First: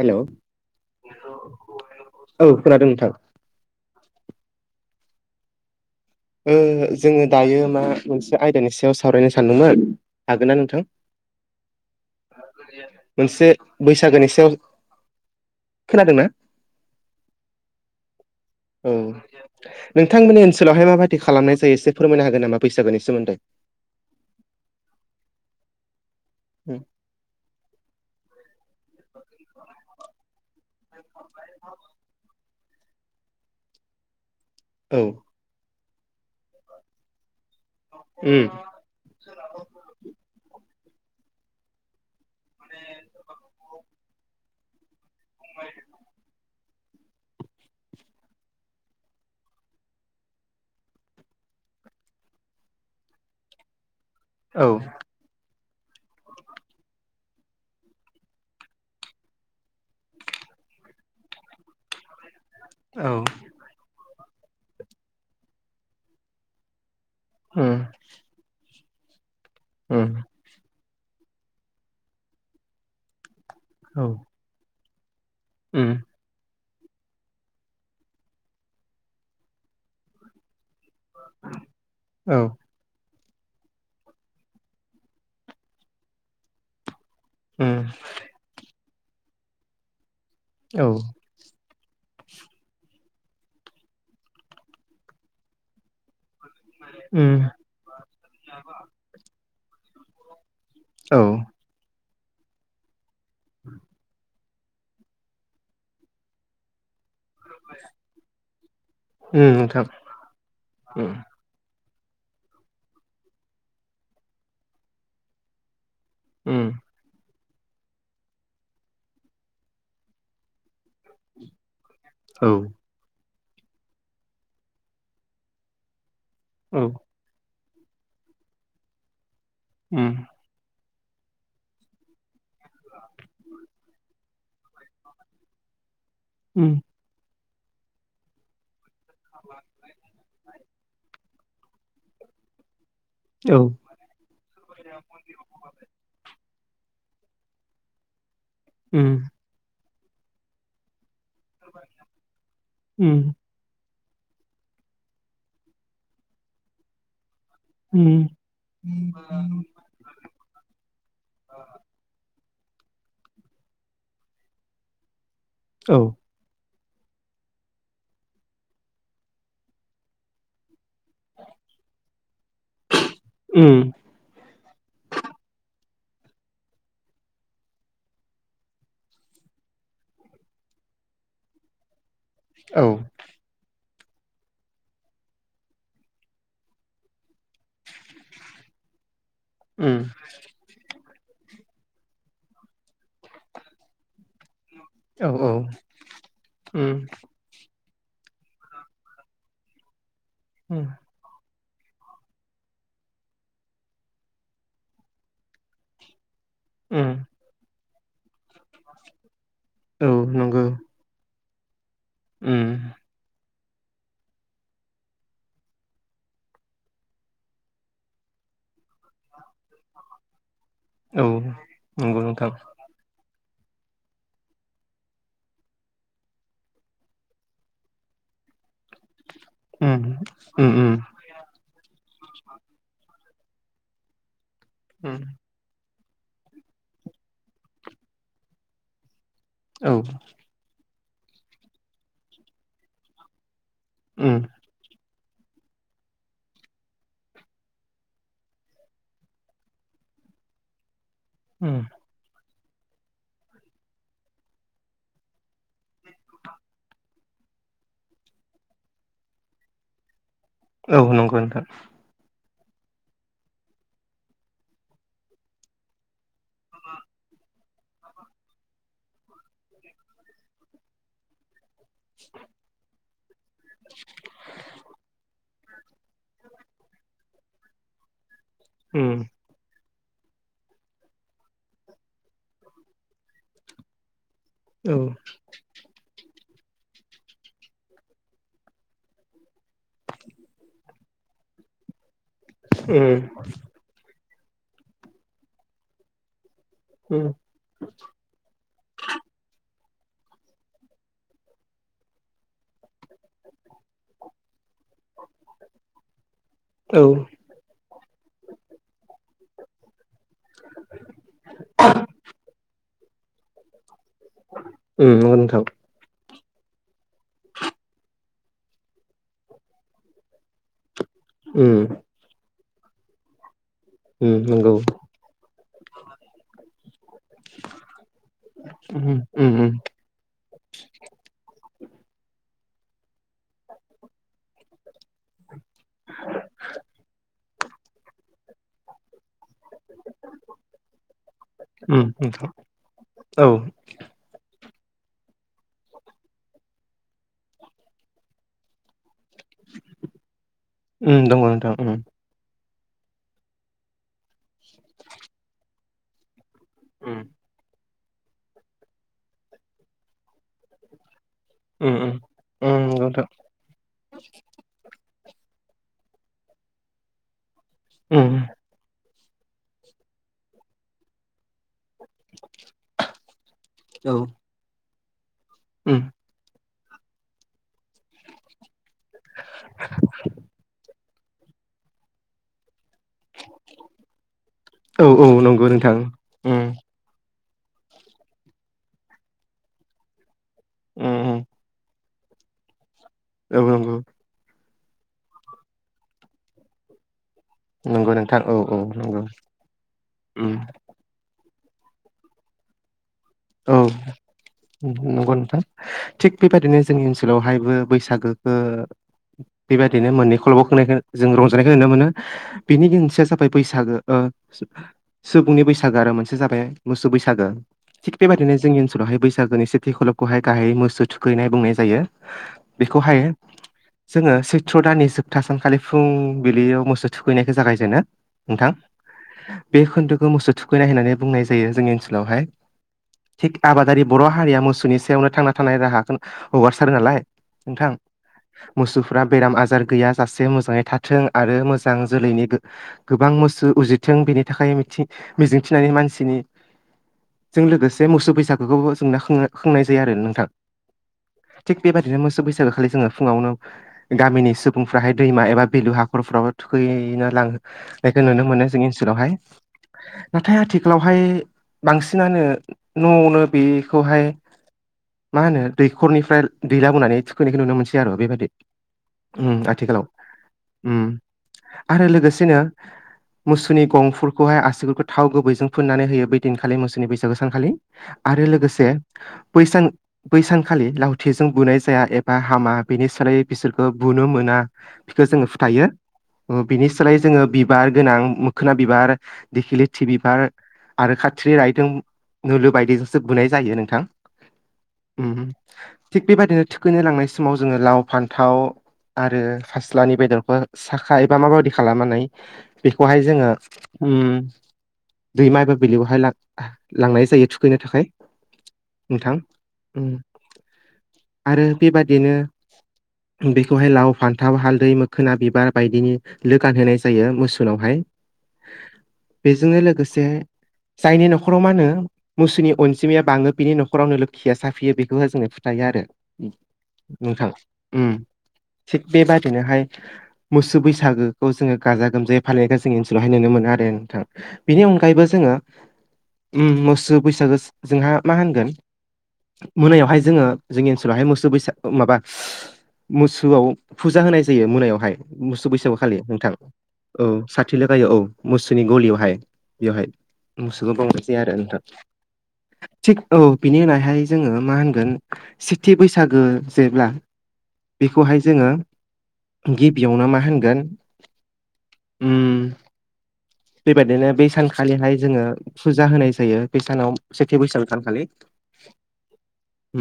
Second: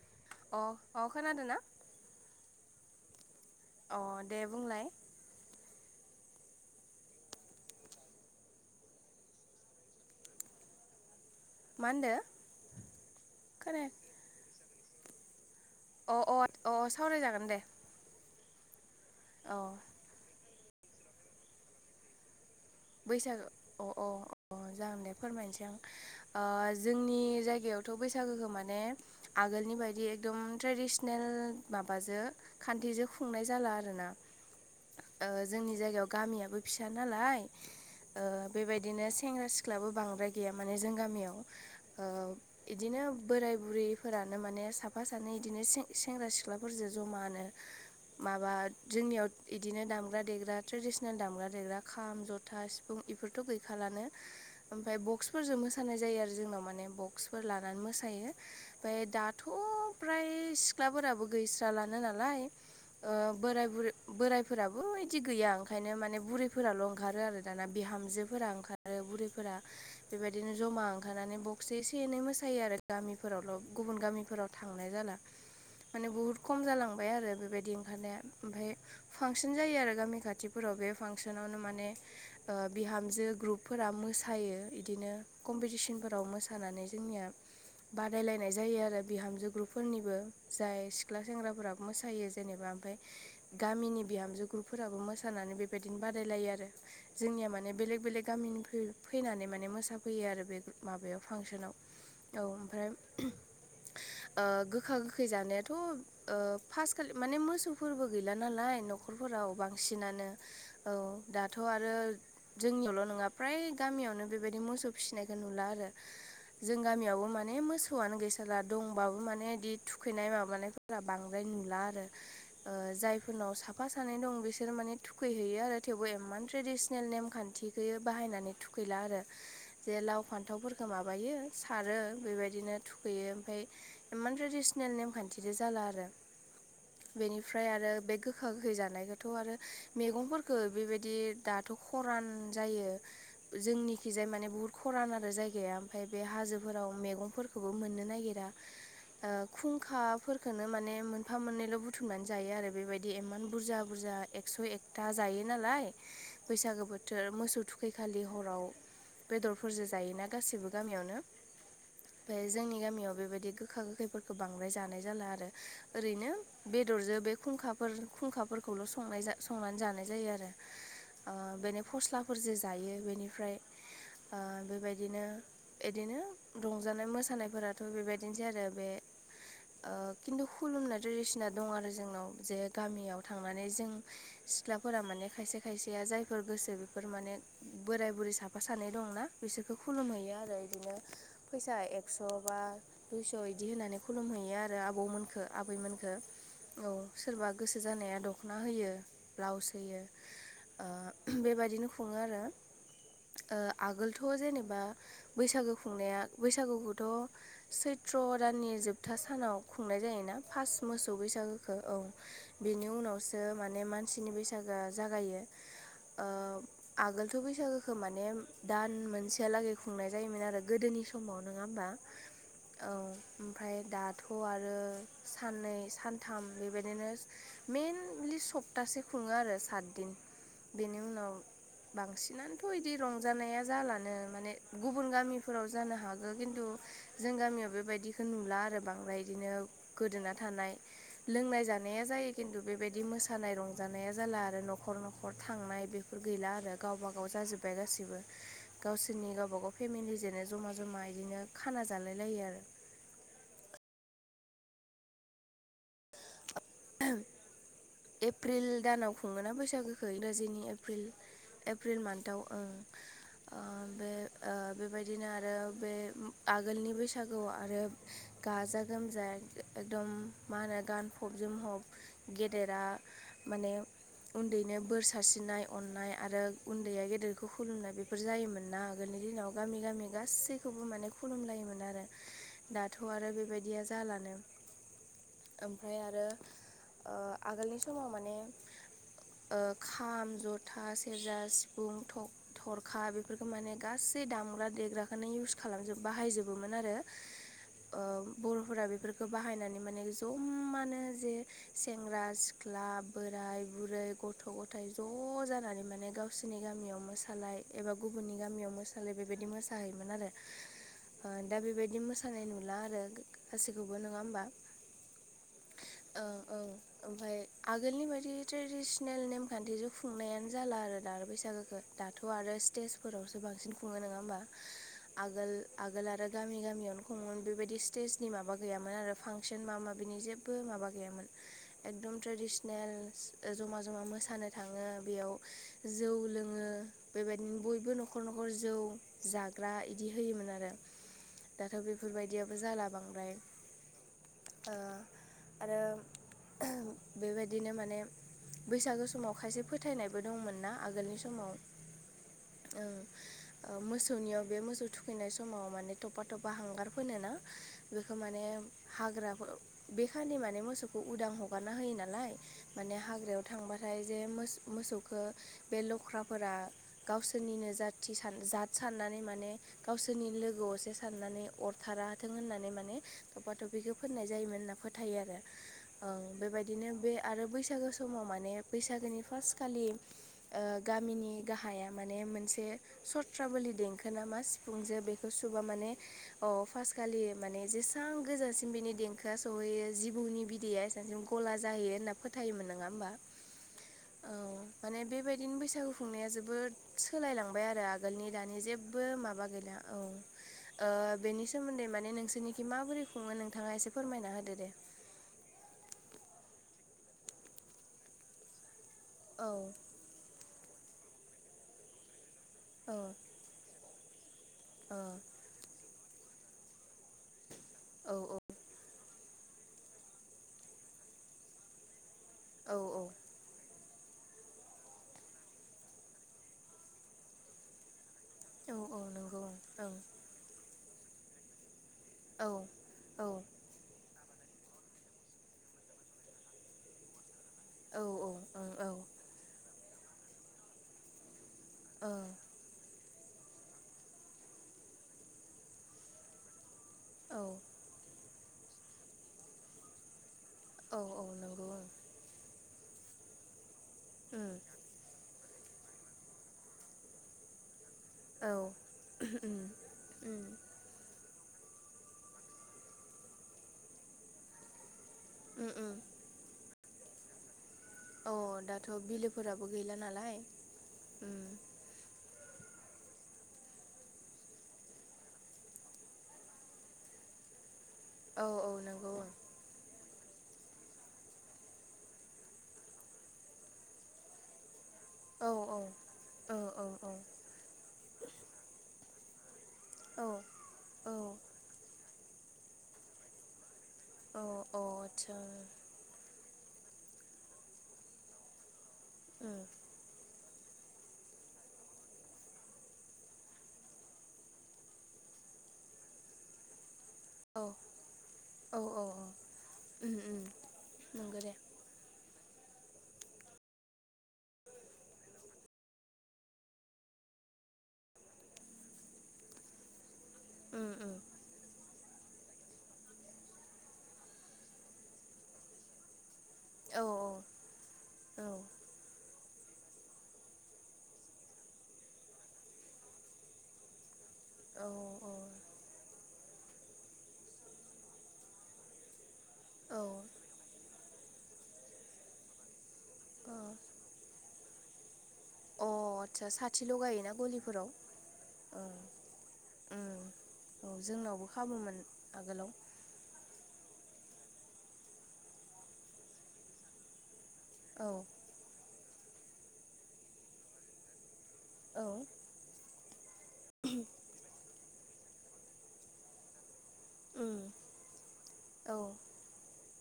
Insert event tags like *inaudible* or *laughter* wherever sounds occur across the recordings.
हेल' औ अ अ खोनादोंना? खोनादों नोंथां अ दे बुंलाय। ओ जोङो दायो मा मोनसे आयदानि सायाव सावरायनो सानदोंमोन। हागोन्ना नोंथां? मा होनदो मोनसे खोनाया बैसागोनि सायाव अ खोनादोंना अ अ सावरायजागोन दे। औ औ नोंथांमोननि ओनसोलावहाय माबादि खालामनायायो एसे फोरमायनो हागोन नामा? बैसागोनि सोमोन्दै बैसागो अ अ अ जागोन दे फोरमायनोसै आं जों आंनि जायगायावथ' बैसागोखौ माने आगोलनि बायदि एकदम ट्रेडिसनेल माबाजों खान्थिजों खुंनाय जाला आरोना। औ जोंनि जायगायाव गामियाबो फिसा नालाय। ओ उम बेबायदिनो सेंग्रा सिख्लााबो बांद्राय गैया माने जों गामियाव। इदिनो बोराय बुरैफोरानो माने साफा सानै इदिनो सेंग्रा सिख्लाफोर फोरजों जमानो माबा जोंनियाव बिदिनो दामग्रा देग्रा ट्रेडिसनेल दामग्रा देग्रा खाम जथ था सिफुं बेफोरथ' गैखालानो औ ओमफ्राय बक्स फोरजों मोसानाय जायो आरो जोंनाव माने बक्सफोर लानानै मोसायो। ओमफ्राय दाथ' फ्राय सिख्लाफोराबो गैस्रालानो नालाय। औ बोराय बुर बोरायफोराबो इदि गैया ओंखायनो माने बुरैफोराल' ओंखारो आरो। दाना उम बिहामजोफोरा ओंखारो बुरैफोरा उम बेबायदि बिदिनो ज'मा ओंखारनानै बक्स एसे एनै मोसायो आरो गामिफोरावल' गुबुन औ गामिफोराव। थांनाय जाला उम माने बहुद खम जालांबाय आरो बेबायदि ओंखारनाया ओमफ्राय फांसन जायो आरो गामि खाथिफोराव बे फांसनावनो माने औ ओ बिहामजो ग्रुपफोरा मोसायो बिदिनो कम्पिटिसनफोराव मोसायो। नानै जोंनिया उम बनाय जायो आरो बिहामजो ग्रुपफोरनिबो औ जाय सिख्ला सेंग्राफोरा मोसायो जेनेबा ओमफ्राय गामिनि बिहामजो ग्रुफोराबो मोसानानै बेबायदिनो बादायलायो आरो। उम जोंनिया माने बेलेग बेलेग गामिनि फैनानै माने मोसाफैयो आरो बे। औ माबायाव फांसनाव औ ओमफ्राय ओ गोखा गोखै जानायाथ' ओ फास्ट खालि माने मोस बथौफोरबो गैला नालाय उम न'खरफोराव नोंथां बांसिनानो औ उम दाथ' आरो आरो जोंनियावल' नङा फ्राय गामियावनो बेबायदि मोसौ फिसिनायखौ नुला आरो। उम जों गामियावबो मा माने मोसौआनो गैसाारला दंबाबो माने बिदि थुखैनाय माबानायफोरा बांद्राय नुला आरो। औ जायफोरनाव साफा सानै दं बिसोरो माने थुखैहैयो आरो थेवबो एमान औ ट्रेडिसनेल नेमखान्थिखौयो बाहायनानै थुखैला आरो जे उम लाव फान्थाव माबायो सारो बेबायदिनो थुखैयो ओमफ्राय इमान ट्रेडिसनेल नेमखान्थिजों जाला आरो। उम बेनिफ्राय आरो बे गोखा गोखै जानायखौथ' आरो मैगंफोरखो बेबायदि दाथ' खरान जायो औ जोंनि खिजाय मानानिे बुहुत खरान आरो जायगाया ओमफ्राय बे हाजोफोराव मैगंफोरखौबो मोननो नागिरा। उम खुंखाफोरफोरखोनो माने मोनफा मोननैल' बुथुमनानै जायो आरो बेबायदि उम इमान बुरजा बुरजा एकस' एकथा जायो नालाय बैसागो बोथोर मोसौ उम थुखैखालि हराव बेदरफोरजो जायोना गासैबो गामियावनो। ओमफ्राय जोंनि गामियाव बेबायदि गोखा गोखैफोरखौ बांद्राय जानाय जाला आरो औ ओरैनो बेदरजों बे खुंखाफोर खुंखाफोरखौल' संनाय संनानै जानाय जायो आरो। ओ बेनो फस्लाफोरजों जायो बेनिफ्राय उम ओ बेबायदिनो एदिनो रंजानाय मोसानायफोराथ' बेबायदिनोसै आरो बे। ओ खिन्थु खुलुमना ट्रेडिसना दं आरो जोंनाव जे औ गामियाव थांनानै जों सिख्लाफोरा माने खायसे खायसे बेया जायफोर गोसो बेफोर माने बोराय बुरै साफा सानै दंना बिसोरखौ उम खुलुम हैैयो आरो। बिदिनो फैसा एकस' बा दुइस' बिदि होनानै खुलुम हैैयो आरो। आरो औ आबौमोनखौ औ आबैमोनखौ औ उम सोरबा गोसो जानाया दख'ना होयो ब्लाउस होयो उम ओ बेबायदिनो खुंङो आरो ओ आगोलथ' जेनेबा बैसागो खुंनाया उम बैसागुखौथ' सैथ्र' दाननि जोबथा सानाव खुंनाय औ जायोना नंगौ फास्ट मोसौ बैसागोखौ उम औ बेनि उनावसो हो माने मानसिनि बैसागोआ जागायो। ओ आगोलथ' बैसागोखौ माने दान मोनसेहालागै खुंनाय जायोमोन आरो। गोदोनि औ समाव नंङा होमबा। नंगौ नोंथां औ ओमफ्राय दाथ' आरो साननै सानथाम बेबायदिनो? मेनलि सप्तासे खुंङो आरो उम सातदिन। उम उम बेनि उनाव बांसिनानोथ' बिदि रंजानाया जालानो माने गुबुन उम गामि फोराव जानो हागौ खिन्थु जों गामियाव बेबायदिखौ नुला आरो बांद्राय बिदिनो? औ गोदोना थानाय लोंनाय जानाया जायो खिन्थु बेबायदि मोसानाय रं रंजानाया उम जाला आरो न'खर न'खर थांनाय बेफोर गैला आरो गावबा गाव जाजोब्बाय गासिबो। गावसोरनि गावबागाव फेमिलि जेनो जमा जमा बिदिनो उम खाना जालाय लायो आरो। एप्रिल दानाव खुंङोना बैसागोखौ इंराजिनि औ प्रिल नंगौ नोंथां एप्रिल मान्थाव औ ओम बे बेबायदिनो आरो बे उम आगोलनि बैसागुआव आरो गाजा गोमजा एकदम मा होनो गानफब जोमहब गेदेरा माने उन्दैनो बोर सारसिननाय अननाय आरो उन्दैया गेदेरखौ खुलुमनाय बेफोर जायोमोन ना उम आगोलनि दिनाव गामि गामि गासैखौबो माने खुलुमलायोमोन आरो। दाथ' आरो बेबायदिया जालानो। औ ओमफ्राय आरो ओ आगोलनि समाव माने ओ खाम जथा सेरजा सिफुं थटक थरखा उम बेफोरखौ माने गासै दामग्रा देग्राखौनो इउस खालामजोब बाहायजोब। बोमोन आरो उम ओम बर' बेफोरखो बाहायनानै जमानो जे सेंग्रा सिख्ला बोराय बुरै गथ' ग'थाय ज' जानानै माने गाव गावसोरनि औ गामियाव उम मोसालाय एबा गुबुननि गामियाव मोसानाय बेबायदि मोसाहैयोमोन आरो। ओ दा बेबायदि मोसानाय नुला आरो गासैखौबो नंङा होमबा। नंगौ नोंथां। औ औ ओमफायय आगोलनि बायदि ट्रेडिसनेल नेमखान्थिजों खुंनायानो जाला आरो दा आरो उम बैसागोखौ दाथ' आरो स्टेजफोरावसो बांसिन खुंङो नंङा होमबा उम नंगौ आगोल आगोल आरो गामि गामियावनो खमोमोन बेबायदि स्टेजनि माबा गैयामोन उम आरो उम उम फांसना मा मा बिनि जेबो माबा गैयामोन एकदम ट्रेडिसनेल जमा जमा मोसानो थांङो बेयाव जौ लोंङो बेबायदिनो बयबो न'खर न'खर गर जौ जाग्रा इदि होयोमोन आरो दाथ' उम नोंथां बेफोरबायदियाबो जाला बांद्राय औ ओ आरो बेबायदिनो माने बैसागो समाव खायसे फोथायनायबो दंमोन ना आगोलनि उम दङ समाव नोंथां उम ओं मोसौनियाव बे मोसौ थुखैनाय समाव माने तपा तपा हांगार उम फोनोना बेखौ माने हाग्राफो खालि माने मोसौखौ उदां हगारना होयो उम उम नालाय उम माने नंगौ नोंथां हाग्रायाव थांबाथाय जे मोसो मोसौखो बे लख्राफोरा गावसोरनिनो जाथि सा उम जाथ साननानै माने गावसोरनि लोगो असे साननानै अरथारा थों होननानै माने थफ्फा थफपिखौ फोननाय जायोमोन होनना फोथायो आरो। उम। बेबायदिनो बे आरो बैसागो समाव माने बैसागोनि फासखालि ओ गा मिनि गाहाया माने मोनसे सथ्रबोलि देंखो ना मा सिफुंजो बेखौ सुबा माने अ फास खालि माने जेसां गोजासिम बिनि देंखोआ सौहैयो जिबौनि बि दैैया एसांसिम उम गला जाहैयो होनना फोथायोमोन नोङा होमबा? औ औ औ। औ माने बेबायदिनो बैसागु खुंनाया जोबोद सोलायलांबाय आरो नंगौ आगोलनि नोंथां औ दानि औ जेबो नंगौ माबा गैला औ उम ओ बेनि सोमोन्दै माने नोंसोरनिखि माबोरै खुङो नोंथाङा औ एसे फोरमायना होदो दे नंगौ नोंथां थिग बेबायदिनो जोंनि ओनसोलावहायबो बैसागो औ। बिदिनो मोननै खल'बो खनायखौ जों रंजानायखौ नुनो मोनो। बेनि औ बे मोनसेया जाबाय बैसागो ओ औ सुबुंनि बैसागो आरो मोनसे जाबाय मोसौ बैसागो औ थिक बेबायदिनो जोंनि ओ ओनसोलावहाय बैसागोनि सेथि खलबखौहाय गाहायै मोसौ थुखैनाय बुंनाय जायो औ बेखौहाय *inaudible* जोङो सैथ्र' दाननि जोबथा सानखालि फुंबिलियाव मोसौ थुखैनायखौ जागायजेनो नोंथां औ औ नंगौ बे ओं खोन्दोखौ मोसौ थुखैनाय होननानै बुंनाय जायो जोंनि ओनसोलावहाय। औ औ थिग आबादारि बर' हारिया मोसौनि सायावनो थांना थानाय राहाखौ हगारसारो नालाय नोंथां औ ओं औ मोसौफ्रा बेराम आजार गैया जाासे मोजाङै थाथों आरो मोजां जोलैनि गोबां मोसौ उजिथों बेनि थाखाय मिथि मिजिंथिनानै मानसिनि औ। लोगोसे मोसौ बैसागुखौबो जोंना खोङो खोंनाय जायो आरो नोंथां। औ औ नंगौ ओं। बिदिनो मोसो बैसागोखालि जोङो फुङावनो गामिनि सुब बुंफ्राहाय दैमा एबा बेलु हाखरफ्रावबो थुखैनो लाङो। बेखौ नुनो मोनो ओं जोंनि ओनसोलावहाय उम औ उम उम नाथाय आथिखालावहाय बांसिन सिनानो न'आवनो बेखौहाय मा होनो उम उम दैखरनिफ्राय दै लाबोनानै खैनायखौ नुनो मोनसै आरो अ बेबायदि दाथ' ओम बिलोफोराबो गैला आथिखालाव नालाय ओम उम आरो लोगोसेनो मुसुनि गंफोरफोरखौहाय आससिगुरखौ थाव गुबैजों फुननानै होयो बे दिनखालि मुसुनि बैसागो सानखालि आरो औ औ लोगोसे नंगौ बै सान बैसानखालि लावथिजों बुनाय जाया एबा हामा बेनि सोलायै बिसोरखौ बुनो मोना बेखो जोङो ओं औ फोथायो औ ओ औ बिनि सोलाय जोङो बि बिबार गोनां मोखोना बिबार दिखिलिथि औ बिबार औ आरो खाथिरि राइ नुल बायदिजोंसो बुनाय जायो नोंथां औ औ आदसा ओम। थिग बेबायदिनो थुखैनो लांनाय समाव जोङो लाव फान्थाव आरो उम खास सिस्लानि बेदरखौ साखा एबा माबायदि खालामनानै बेखौहाय जोङो ओम दैमा एबा बिलोयावहाय लाग्गा लांनाय जायो औ थुखैनो थाखाय औ औ नोंथां उम नंगौ दे आरो बेबादिनो बेखौहाय लाव फान्थाव हालदै मोखोना बिबार बायदिनि लो गानहोनाय जायो मोसौनावहाय बेजोंनो लोगो से उम उम जायनि न'खर जोंङो मोसौनि अनजिमाया बांङो बिनि न'खरावनो लोखिया साफियो बेखौहा जोंनो फोथायो आरो। औ नोंथां उम औ थिग बेबादिनोहाय मोसौ बैसागोखौ जोङो गाजा गोमजायै फालिनायखौ जोंनि ओनसोलावहाय नुनो मोनो आरो नोंथां। बेनि औ अनगायैबो जोङो। मोसौ बैसागो जोंहा मा होनगोन औ मोनायावहाय जोङो जोंनि ओनसोलावहाय मोसौ बैसाग अ माबा औ मोसौआव फुजा होनाय जायो मोनायावहाय। मोसौ अ बैसागु खालि आदसा नोंथां साथि औ लगायोना साथि गलिफोराव लगायो औ मोसौनि गलियावहाय बेवहाय। उम औ मोसौखौ बावनोसै जोंनावबो आरो। नोंथां खामोमोन आगोलाव। थिग औ बिनि उनावहाय जोङो मा होनगोन सेथि बैसागो जेब्ला औ बेखौहाय जोङो गिबियावनो मा होनगोन औ। उम बेबायदिनो बे सानखालिहाय जोङो फुजा होनाय जायो बे सानाव सेथि उम बैसागु सानखालि औ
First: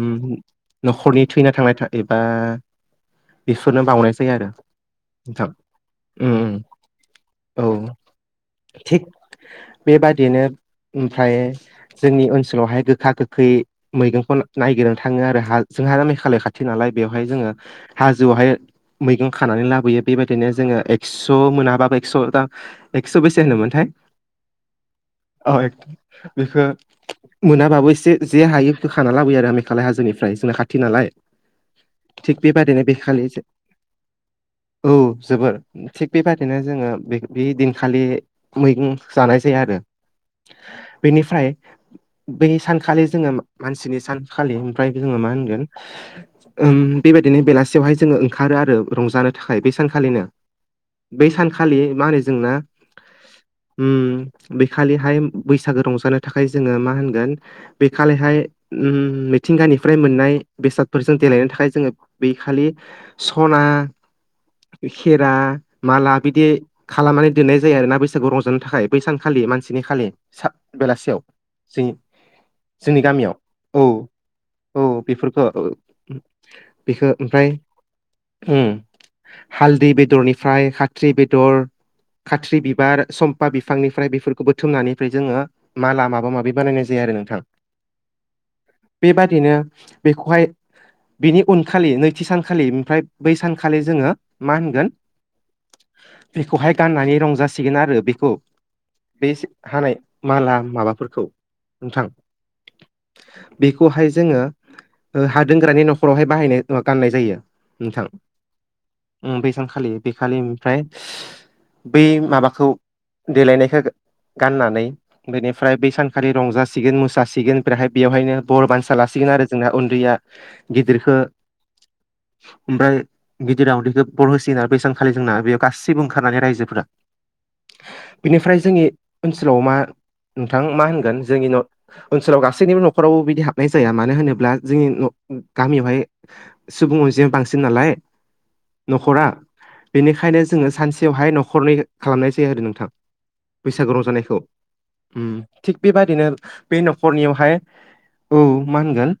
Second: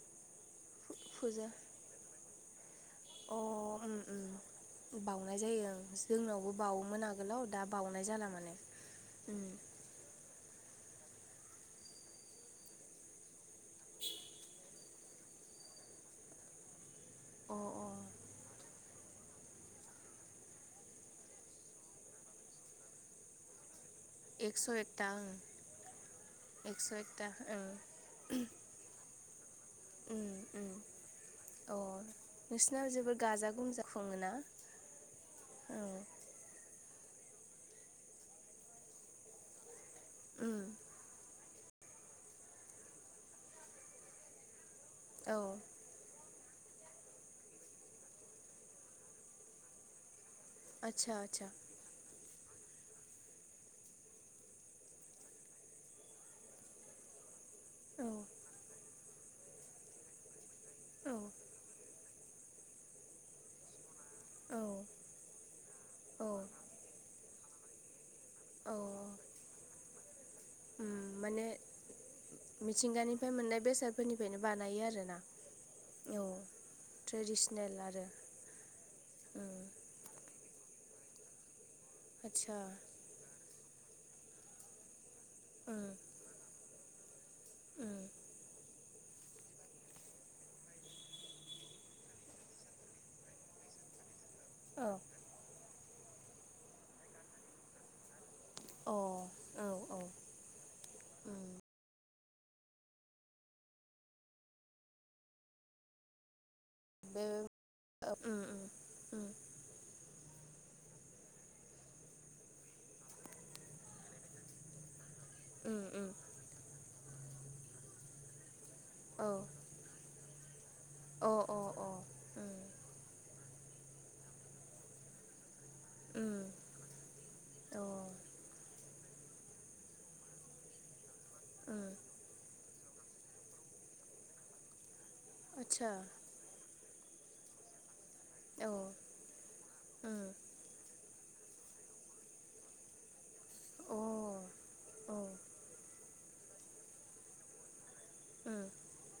न'खरनि उम फुजा थैना थांनाय एबा अ बेफोरनो उम बावनाय उम। जायो आरो बाउनाय नोंथां जायो ओं उम जोंनावबो उम बाउवोमोन आगोलाव औ दा बाउनाय जाला माने। थिग उम बेबादिनो ओमफ्राय जोंनि ओनसोलावहाय गोखा गोखै मैगंखौ खन नायगिरनो थाङो आरो हा जोंहा मेघालय खा थि नालाय बेवहाय जोङो अ हाजोआवहाय मैगं खानानै लाबोयो बेबायदिनो जोङो एक्स' मोनाबाबो एक्स' था एकस' बेसे होनोमोनथाय? एकस' एक औ ए बेखौ एकथा ओं मोनाबाबो एसे जे हायो बेखौ खाना लाबोयो आरो खालाय उम हाजोनिफ्राय जोंना उम खाथि नालाय। अ थिग नोंसिना बेबादिनो जोबोर बेखालि गाजा गोमजा खुङोना औ जोबोर औ थिग बेबा बिदिनो जोङो बे बे दिनखालि मैगं जानाय जायो आरो। उम बेनिफ्राय बै सानखालि जोङो मानसिनि सान खालि ओमफ्राय जोङो मा औ होनगोन। उम बेबायदिनो बेलासियावहाय जोङो ओंखारो आरो रंजानो थाखाय बेै सानखालिनो। आदसा बै आदसा सानखालि मा होनो जोंना उम बे खालिहाय बैसागो रंजानो थाखाय जोङो मा होनगोन बे औ खालिहाय उम मिथिंगानिफ्राय मोननाय बेसादफोरजों औ देलायनो थाखाय जोङो बेै खालि सना औ खेरा माला बिदि औ खालामनानै दोननाय जायो आरोना बैसागु रंजानो थाखाय औ बैसानखालि मानसिनि खालि। सा उम बेलासियाव माने जों मिथिंगानिफ्राय मोननाय बेसादफोरनिफ्रायनो औ बानायो आरोना बेफोरखौ ओ औ। बेखौ ओमफ्राय ट्रेडिसनेल आरो। उम उम हालदै बेदरनि फ्राय खाथ्रि बेदर आदसा खाथ्रि बिबार सम्फा बिफांनिफ्राय बेफोरखौ बोथुमनानै ओमफ्राय जोङो उम माला माबा माबि बानायनाय जायो आरो नों उम। बेबादिनो बेखौहाय बिनि उनखालि नैथि सानखालि ओमफ्राय बै सानखालि जोङो मा होनगोन औ बेखौहाय गाननानै रंजासिगोन आरो बेखौ बे अ। हानाय औ माला माबाफोरखौ। उम नोंथां बेखौहाय जोङो ओ हा दोनग्रानि न'खरावहाय बाहायनो गाननाय बे जायो नोंथां ओ ओ बे सानखालि बेखालि ओमफ्राय बै माबाखौ देलायनायखौ गाननानै बेनिफ्राय बै सानखालि रंजासिगोन मोसासिगोन ओमफ्रायहाय बेवहायनो बर बान लासिगोन आरो जोंना उन्दैया गिदिरखौ औ अ अ उम ओमफ्राय गिदिरा उदैखौ बर होसिगोन आरो बेबां खालि जोंना बेयाव गासैबो उम ओंखारनानै रायजोफोरा अ बेनिफ्राय जोंनि ओनसोलाव मा नोंथां मा होनगोन जोंनिन' उम ओनसोलाव गासैनिबो न'खरावबो बिदि हाबनाय जाया मानो होनोब्ला जोंनि न' आदसा गामियावहाय सुबुं अनजि बांसिन नालाय अ न'खरा बेनिखायनो अ जोङो सानसेयावहाय न'खरनै खालामनाय जायो आरो नोंथां बैसागु र जानायखौ औ थिग बेबायदिनो बे न'खरनिहाय औ उम मा होनगोन?